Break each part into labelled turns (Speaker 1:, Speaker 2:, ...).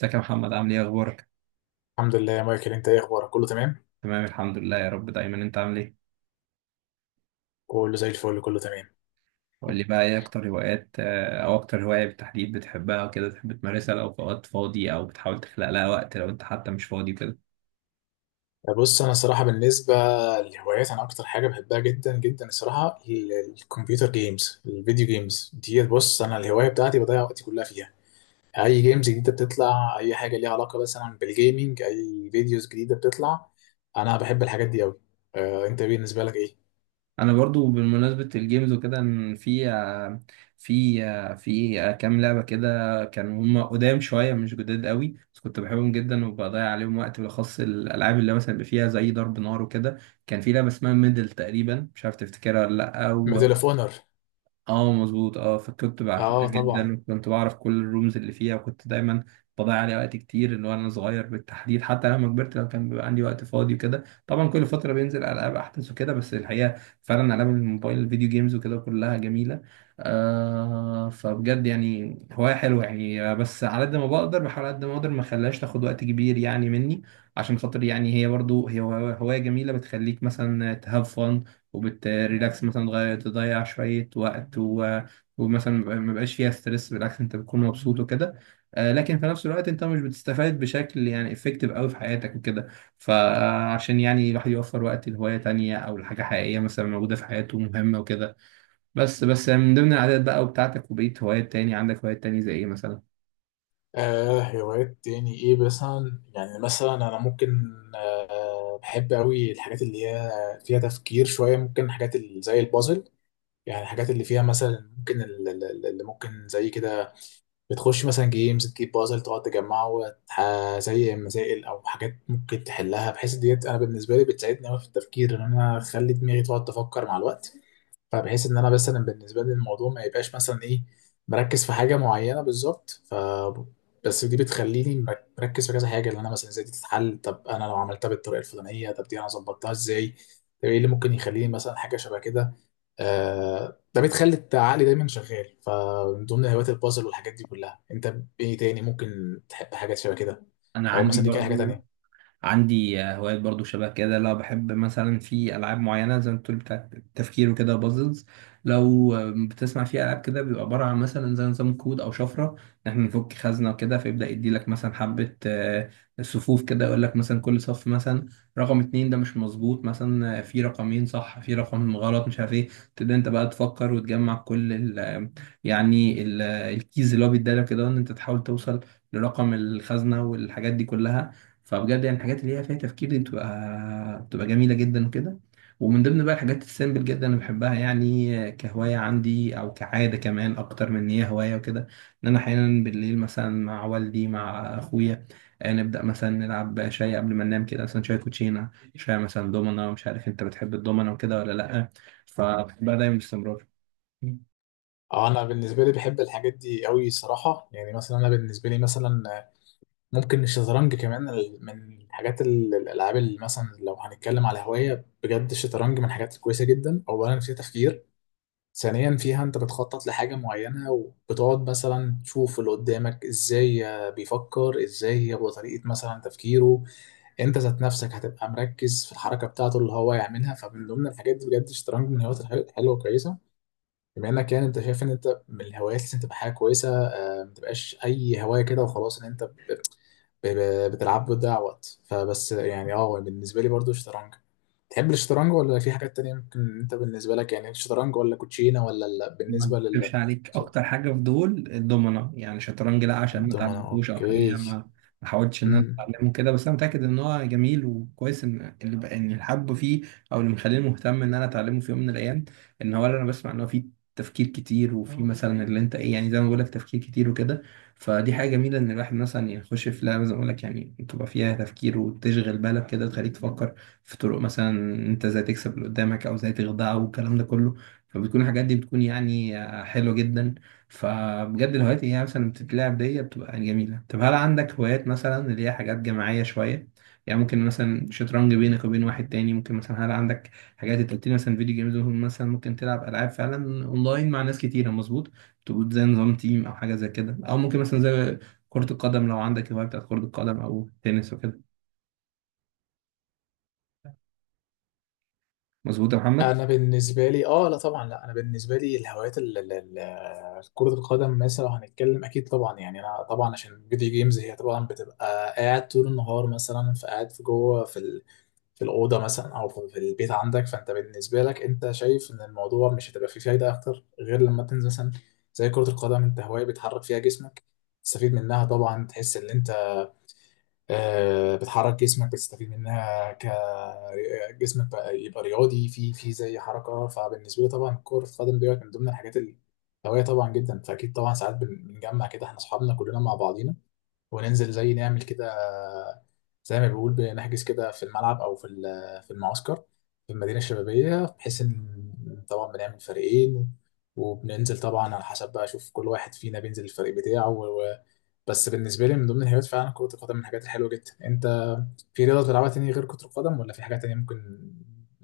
Speaker 1: ازيك يا محمد؟ عامل ايه؟ اخبارك؟
Speaker 2: الحمد لله يا مايكل، انت ايه اخبارك؟ كله تمام.
Speaker 1: تمام الحمد لله يا رب. دايما انت عامل ايه؟
Speaker 2: كله زي الفل، كله تمام.
Speaker 1: قول لي بقى، ايه اكتر هوايات او اكتر هواية بالتحديد بتحبها وكده، تحب تمارسها لو في وقت فاضي او بتحاول تخلق لها وقت لو انت حتى مش فاضي وكده؟
Speaker 2: بص انا الصراحه بالنسبه للهوايات، انا اكتر حاجه بحبها جدا جدا الصراحه الكمبيوتر جيمز، الفيديو جيمز دي. بص انا الهوايه بتاعتي بضيع وقتي كلها فيها. اي جيمز جديده بتطلع، اي حاجه ليها علاقه مثلا بالجيمنج، اي فيديوز جديده بتطلع، انا بحب الحاجات دي قوي. آه، انت بالنسبه لك ايه؟
Speaker 1: انا برضو بالمناسبة الجيمز وكده، ان في كام لعبة كده كانوا هم قدام شوية، مش جداد قوي، بس كنت بحبهم جدا وبضيع عليهم وقت، بالاخص الالعاب اللي مثلا بيبقى فيها زي ضرب نار وكده. كان في لعبة اسمها ميدل تقريبا، مش عارف تفتكرها ولا
Speaker 2: ميدل اوف
Speaker 1: لا.
Speaker 2: اونر.
Speaker 1: اه مظبوط اه، فكنت بعشقها
Speaker 2: اه
Speaker 1: جدا
Speaker 2: طبعا.
Speaker 1: وكنت بعرف كل الرومز اللي فيها، وكنت دايما بضيع عليها وقت كتير، اللي هو انا صغير بالتحديد. حتى لما كبرت لو كان بيبقى عندي وقت فاضي وكده، طبعا كل فتره بينزل العاب احدث وكده، بس الحقيقه فعلا العاب الموبايل الفيديو جيمز وكده كلها جميله. فبجد يعني هوايه حلوه، يعني بس على قد ما بقدر بحاول على قد ما اقدر ما اخليهاش تاخد وقت كبير يعني مني، عشان خاطر يعني هي برضو هي هواية جميله، بتخليك مثلا تهاف فن وبتريلاكس، مثلا تغير تضيع شوية وقت ومثلا ما بقاش فيها ستريس، بالعكس انت بتكون مبسوط وكده. لكن في نفس الوقت انت مش بتستفاد بشكل يعني افكتيف قوي في حياتك وكده، فعشان يعني الواحد يوفر وقت لهواية تانية او لحاجة حقيقية مثلا موجودة في حياته مهمة وكده. بس من ضمن العادات بقى وبتاعتك وبقيت هوايات تاني، عندك هوايات تاني زي ايه مثلا؟
Speaker 2: هوايات يعني ايه مثلا، يعني مثلا انا ممكن بحب قوي الحاجات اللي هي فيها تفكير شويه، ممكن حاجات اللي زي البازل. يعني الحاجات اللي فيها مثلا ممكن، اللي ممكن زي كده، بتخش مثلا جيمز تجيب بازل تقعد تجمعه زي مسائل او حاجات ممكن تحلها، بحيث ديت انا بالنسبه لي بتساعدني قوي في التفكير ان انا اخلي دماغي تقعد تفكر مع الوقت. فبحيث ان انا مثلا بالنسبه لي الموضوع ما يبقاش مثلا ايه، مركز في حاجه معينه بالظبط. بس دي بتخليني مركز في كذا حاجه، اللي انا مثلا ازاي دي تتحل، طب انا لو عملتها بالطريقه الفلانيه، طب دي انا ظبطتها ازاي، طب ايه اللي ممكن يخليني مثلا حاجه شبه كده. ده بتخلي عقلي دايما شغال. فمن ضمن هوايات البازل والحاجات دي كلها، انت ايه تاني ممكن تحب، حاجات شبه كده،
Speaker 1: انا
Speaker 2: او
Speaker 1: عندي
Speaker 2: مثلا ليك اي حاجه
Speaker 1: برضو،
Speaker 2: تانية؟
Speaker 1: عندي هوايات برضو شبه كده، لو بحب مثلا في العاب معينه زي ما بتقول بتاعت التفكير وكده، بازلز. لو بتسمع في العاب كده بيبقى عباره عن مثلا زي نظام كود او شفره، ان احنا نفك خزنه وكده، فيبدا يدي لك مثلا حبه صفوف كده، يقول لك مثلا كل صف مثلا رقم اتنين ده مش مظبوط، مثلا في رقمين صح في رقم غلط مش عارف ايه، تبدا انت بقى تفكر وتجمع كل ال آه، يعني ال- آه، الكيز اللي هو بيديلك كده، ان انت تحاول توصل لرقم الخزنه والحاجات دي كلها. فبجد يعني الحاجات اللي هي فيها تفكير دي بتبقى جميلة جدا وكده. ومن ضمن بقى الحاجات السيمبل جدا انا بحبها، يعني كهواية عندي او كعادة كمان اكتر من ان هي هواية وكده، ان انا احيانا بالليل مثلا مع والدي مع اخويا نبدأ مثلا نلعب شاي قبل ما ننام، كده مثلا شاي كوتشينة، شاي مثلا دومنا. مش عارف انت بتحب الدومنا وكده ولا لأ، فبحبها دايما باستمرار.
Speaker 2: اه، انا بالنسبه لي بحب الحاجات دي قوي صراحه. يعني مثلا انا بالنسبه لي مثلا ممكن الشطرنج كمان، من الحاجات، الالعاب اللي مثلا لو هنتكلم على هوايه بجد، الشطرنج من الحاجات الكويسه جدا، اولا فيها تفكير، ثانيا فيها انت بتخطط لحاجه معينه وبتقعد مثلا تشوف اللي قدامك ازاي بيفكر، ازاي هو طريقه مثلا تفكيره، انت ذات نفسك هتبقى مركز في الحركه بتاعته اللي هو يعملها. فمن ضمن الحاجات دي بجد الشطرنج من الهوايات الحلوه وكويسه. بما انك يعني انت شايف ان انت من الهوايات لازم تبقى حاجه كويسه، ما تبقاش اي هوايه كده وخلاص ان انت بتلعب وتضيع وقت. فبس يعني اه، بالنسبة لي برضو الشطرنج. تحب الشطرنج ولا في حاجات تانية، ممكن انت بالنسبة لك، يعني الشطرنج ولا كوتشينة ولا
Speaker 1: ما
Speaker 2: بالنسبة
Speaker 1: اكتبش عليك، اكتر حاجه في دول الدومنه يعني. شطرنج لا، عشان ما
Speaker 2: الدومنة،
Speaker 1: اتعلمتوش او حاجه،
Speaker 2: اوكي.
Speaker 1: يعني ما حاولتش ان انا
Speaker 2: امم.
Speaker 1: اتعلمه كده، بس انا متاكد ان هو جميل وكويس. ان اللي بقى ان الحب فيه او اللي مخليني مهتم ان انا اتعلمه في يوم من الايام، ان هو انا بسمع ان هو فيه تفكير كتير، وفي مثلا اللي انت ايه يعني زي ما بقول لك تفكير كتير وكده. فدي حاجه جميله، ان الواحد مثلا يخش في لعبه زي ما بقول لك يعني تبقى فيها تفكير وتشغل بالك كده وتخليك تفكر في طرق مثلا انت ازاي تكسب اللي قدامك او ازاي تخدعه والكلام ده كله. فبتكون الحاجات دي بتكون يعني حلوة جدا. فبجد الهوايات اللي هي مثلا بتتلعب دي بتبقى يعني جميلة. طب هل عندك هوايات مثلا اللي هي حاجات جماعية شوية؟ يعني ممكن مثلا شطرنج بينك وبين واحد تاني، ممكن مثلا، هل عندك حاجات، انت قلت لي مثلا فيديو جيمز، ممكن مثلا ممكن تلعب ألعاب فعلا أونلاين مع ناس كتيرة مظبوط، تبقوا زي نظام تيم أو حاجة زي كده، أو ممكن مثلا زي كرة القدم، لو عندك هواية بتاعت كرة القدم أو تنس وكده، مظبوط يا محمد؟
Speaker 2: انا بالنسبة لي اه، لا طبعا لا، انا بالنسبة لي الهوايات، كرة القدم مثلا لو هنتكلم اكيد طبعا. يعني انا طبعا عشان فيديو جيمز هي طبعا بتبقى قاعد طول النهار مثلا، فقاعد في جوه في في الأوضة مثلا، أو في البيت عندك. فأنت بالنسبة لك أنت شايف إن الموضوع مش هتبقى فيه فايدة أكتر غير لما تنزل مثلا زي كرة القدم، أنت هواية بتحرك فيها جسمك، تستفيد منها طبعا، تحس إن أنت بتحرك جسمك، بتستفيد منها جسمك بقى يبقى رياضي، في زي حركة. فبالنسبة لي طبعا كرة القدم ديت من ضمن الحاجات الهواية طبعا جدا. فأكيد طبعا ساعات بنجمع كده إحنا أصحابنا كلنا مع بعضينا وننزل، زي نعمل كده زي ما بيقول، بنحجز كده في الملعب، او في في المعسكر، في المدينه الشبابيه. بحيث ان طبعا بنعمل فريقين، وبننزل طبعا على حسب بقى، اشوف كل واحد فينا بينزل الفريق بتاعه بس بالنسبه لي من ضمن الهوايات فعلا كره القدم من الحاجات الحلوه جدا. انت في رياضه بتلعبها تاني غير كره القدم، ولا في حاجه تانيه ممكن،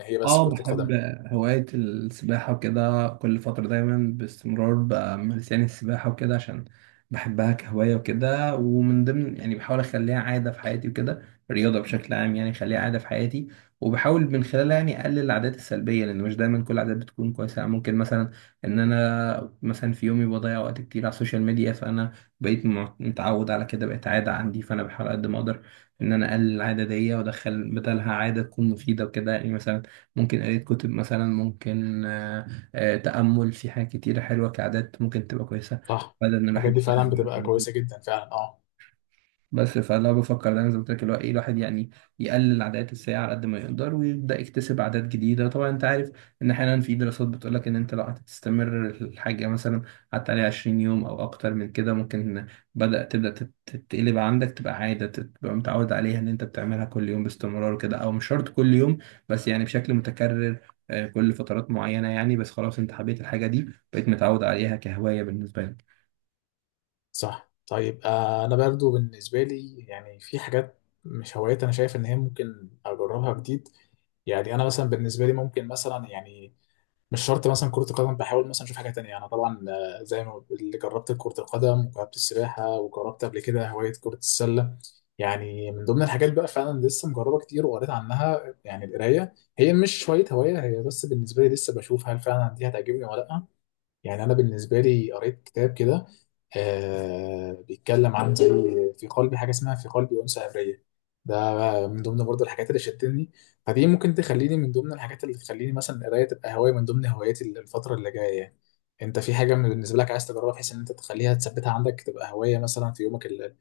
Speaker 2: هي بس
Speaker 1: اه
Speaker 2: كره القدم؟
Speaker 1: بحب هواية السباحة وكده، كل فترة دايما باستمرار بمارس يعني السباحة وكده، عشان بحبها كهواية وكده، ومن ضمن يعني بحاول أخليها عادة في حياتي وكده. الرياضة بشكل عام يعني أخليها عادة في حياتي، وبحاول من خلالها يعني أقلل العادات السلبية، لأن مش دايما كل العادات بتكون كويسة. يعني ممكن مثلا إن أنا مثلا في يومي بضيع وقت كتير على السوشيال ميديا، فأنا بقيت متعود على كده، بقت عادة عندي، فأنا بحاول قد ما أقدر إن أنا أقلل العادة دي وأدخل بدلها عادة تكون مفيدة وكده. يعني مثلا ممكن قراية كتب، مثلا ممكن تأمل، في حاجات كتيرة حلوة كعادات ممكن تبقى كويسة
Speaker 2: صح.
Speaker 1: بدل إن
Speaker 2: الحاجات
Speaker 1: الواحد
Speaker 2: دي
Speaker 1: يضيع
Speaker 2: فعلا بتبقى
Speaker 1: حاجة.
Speaker 2: كويسه جدا فعلا، اه.
Speaker 1: بس فانا بفكر دايما زي ما قلت لك اللي هو ايه، الواحد يعني يقلل العادات السيئه على قد ما يقدر ويبدا يكتسب عادات جديده. طبعا انت عارف ان احيانا في دراسات بتقول لك ان انت لو هتستمر الحاجه مثلا قعدت عليها 20 يوم او اكتر من كده، ممكن تتقلب عندك تبقى عاده، تبقى متعود عليها ان انت بتعملها كل يوم باستمرار كده، او مش شرط كل يوم بس يعني بشكل متكرر كل فترات معينه يعني، بس خلاص انت حبيت الحاجه دي بقيت متعود عليها كهوايه بالنسبه لك.
Speaker 2: صح. طيب، انا برضو بالنسبه لي يعني في حاجات، مش هوايات، انا شايف ان هي ممكن اجربها جديد. يعني انا مثلا بالنسبه لي ممكن مثلا يعني مش شرط مثلا كره القدم، بحاول مثلا اشوف حاجه تانية. انا طبعا زي ما اللي جربت كره القدم، وجربت السباحه، وجربت قبل كده هوايه كره السله. يعني من ضمن الحاجات بقى فعلا لسه مجربه كتير، وقريت عنها يعني، القرايه هي مش شويه هوايه، هي بس بالنسبه لي لسه بشوف هل فعلا دي هتعجبني ولا لا. يعني انا بالنسبه لي قريت كتاب كده بيتكلم عن زي في قلبي حاجه، اسمها في قلبي انثى عبريه. ده من ضمن برضه الحاجات اللي شدتني. فدي ممكن تخليني من ضمن الحاجات اللي تخليني مثلا القرايه تبقى هوايه من ضمن هواياتي الفتره اللي جايه، يعني. انت في حاجه، بالنسبه لك عايز تجربها بحيث ان انت تخليها تثبتها عندك تبقى هوايه مثلا في يومك ال-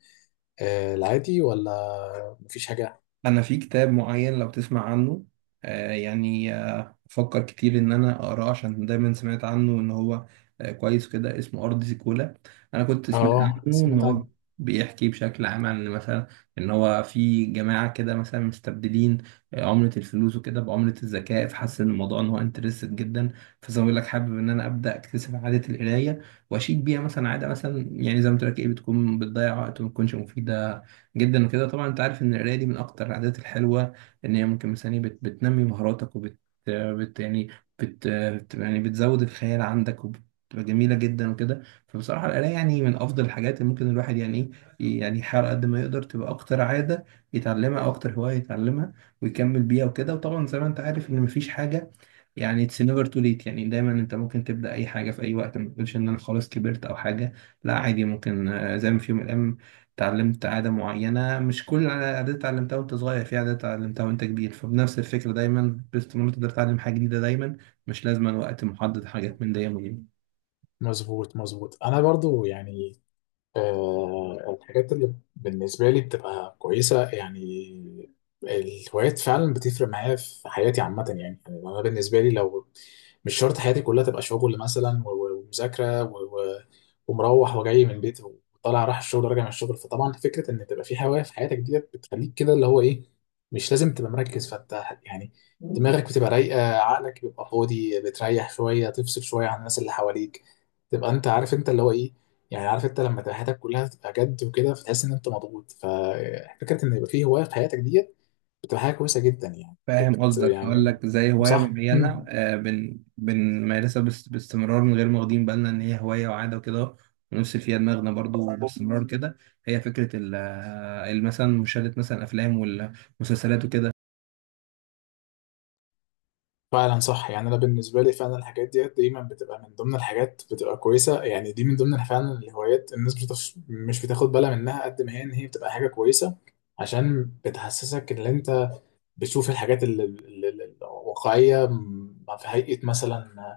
Speaker 2: آه، العادي، ولا مفيش حاجه؟
Speaker 1: انا في كتاب معين لو تسمع عنه يعني بفكر كتير ان انا اقراه، عشان دايما سمعت عنه ان هو كويس كده، اسمه ارض زيكولا. انا كنت سمعت
Speaker 2: اه
Speaker 1: عنه ان هو
Speaker 2: سمعت.
Speaker 1: بيحكي بشكل عام عن مثلا ان هو في جماعه كده مثلا مستبدلين عمله الفلوس وكده بعمله الذكاء، فحس ان الموضوع ان هو انترستد جدا. فزي ما بقول لك حابب ان انا ابدا اكتسب عاده القرايه واشيك بيها مثلا، عاده مثلا يعني زي ما قلت لك ايه بتكون بتضيع وقت وما تكونش مفيده جدا وكده. طبعا انت عارف ان القرايه دي من اكتر العادات الحلوه، ان هي ممكن مثلا إيه، بت بتنمي مهاراتك وبت بت يعني بت بت- يعني بتزود الخيال عندك وبتبقى جميله جدا وكده. فبصراحه القرايه يعني من افضل الحاجات اللي ممكن الواحد يعني ايه يعني يحاول قد ما يقدر تبقى اكتر عاده يتعلمها او اكتر هوايه يتعلمها ويكمل بيها وكده. وطبعا زي ما انت عارف ان مفيش حاجه، يعني اتس نيفر تو ليت، يعني دايما انت ممكن تبدا اي حاجه في اي وقت، ما تقولش ان انا خلاص كبرت او حاجه، لا عادي ممكن. زي ما في يوم من الايام اتعلمت عاده معينه، مش كل العادات اتعلمتها وانت صغير، في عادات اتعلمتها وانت كبير. فبنفس الفكره دايما باستمرار تقدر تتعلم حاجه جديده، دايما مش لازما وقت محدد، حاجات من دايما.
Speaker 2: مظبوط، مظبوط. انا برضو يعني الحاجات اللي بالنسبة لي بتبقى كويسة، يعني الهوايات فعلا بتفرق معايا في حياتي عامة. يعني أنا بالنسبة لي لو، مش شرط حياتي كلها تبقى شغل مثلا ومذاكرة ومروح وجاي من البيت، وطالع راح الشغل وراجع من الشغل. فطبعا فكرة إن تبقى في هواية في حياتك ديت بتخليك كده، اللي هو إيه، مش لازم تبقى مركز، فأنت يعني دماغك بتبقى رايقة، عقلك بيبقى فاضي، بتريح شوية، تفصل شوية عن الناس اللي حواليك، تبقى أنت عارف أنت اللي هو إيه، يعني عارف انت لما تبقى حياتك كلها تبقى جد وكده فتحس ان انت مضغوط. ففكره ان يبقى فيه هوايه في حياتك ديت بتبقى حاجه كويسه جدا، يعني بت
Speaker 1: فاهم قصدك، هقول
Speaker 2: يعني
Speaker 1: لك زي هواية
Speaker 2: صح.
Speaker 1: معينة
Speaker 2: امم.
Speaker 1: آه، بن بنمارسها بس باستمرار من غير ما واخدين بالنا إن هي هواية وعادة وكده، ونفس فيها دماغنا برضو باستمرار كده. هي فكرة مثلا مشاهدة مثلا أفلام والمسلسلات وكده.
Speaker 2: فعلا صح. يعني انا بالنسبه لي فعلا الحاجات ديت دايما بتبقى من ضمن الحاجات بتبقى كويسه. يعني دي من ضمن فعلا الهوايات، الناس مش بتاخد بالها منها قد ما هي، ان هي بتبقى حاجه كويسه عشان بتحسسك ان انت بتشوف الحاجات الواقعيه في هيئه مثلا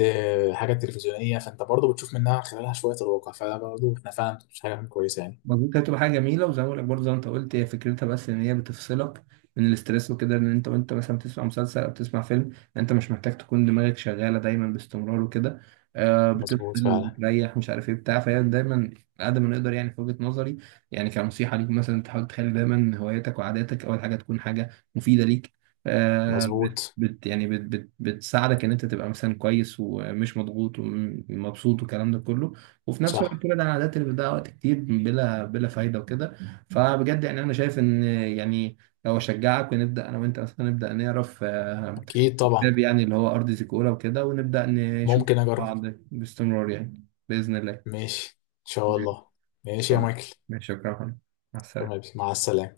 Speaker 2: حاجة تلفزيونية. فأنت برضه بتشوف منها، من خلالها، شوية الواقع. فده برضه إحنا فعلا مش حاجة كويسة يعني.
Speaker 1: مظبوط، هي هتبقى حاجه جميله، وزي ما بقولك برضه زي ما انت قلت هي فكرتها بس ان هي بتفصلك من الاسترس وكده، ان انت وانت مثلا بتسمع مسلسل او بتسمع فيلم انت مش محتاج تكون دماغك شغاله دايما باستمرار وكده.
Speaker 2: مظبوط
Speaker 1: بتفصل،
Speaker 2: فعلا.
Speaker 1: بتريح، مش عارف ايه بتاع، فهي دايما قد ما نقدر يعني في وجهه نظري، يعني كنصيحه ليك مثلا تحاول تخلي دايما هواياتك وعاداتك اول حاجه تكون حاجه مفيده ليك. آه بت
Speaker 2: مظبوط.
Speaker 1: بت- يعني بت بت بتساعدك ان انت تبقى مثلا كويس ومش مضغوط ومبسوط والكلام ده كله، وفي نفس الوقت
Speaker 2: صح.
Speaker 1: كل ده انا عادات اللي بتضيع وقت كتير بلا بلا فايده وكده. فبجد يعني انا شايف ان يعني لو اشجعك، ونبدا انا وانت اصلا نبدا نقرا في
Speaker 2: أكيد طبعا.
Speaker 1: كتاب يعني اللي هو ارض زيكولا وكده، ونبدا نشوف
Speaker 2: ممكن أجرب.
Speaker 1: بعض باستمرار يعني باذن الله إن
Speaker 2: ماشي. إن شاء الله. ماشي
Speaker 1: شاء
Speaker 2: يا
Speaker 1: الله.
Speaker 2: مايكل.
Speaker 1: ماشي، شكرا يا محمد. مع
Speaker 2: تمام،
Speaker 1: السلامه
Speaker 2: مع السلامة.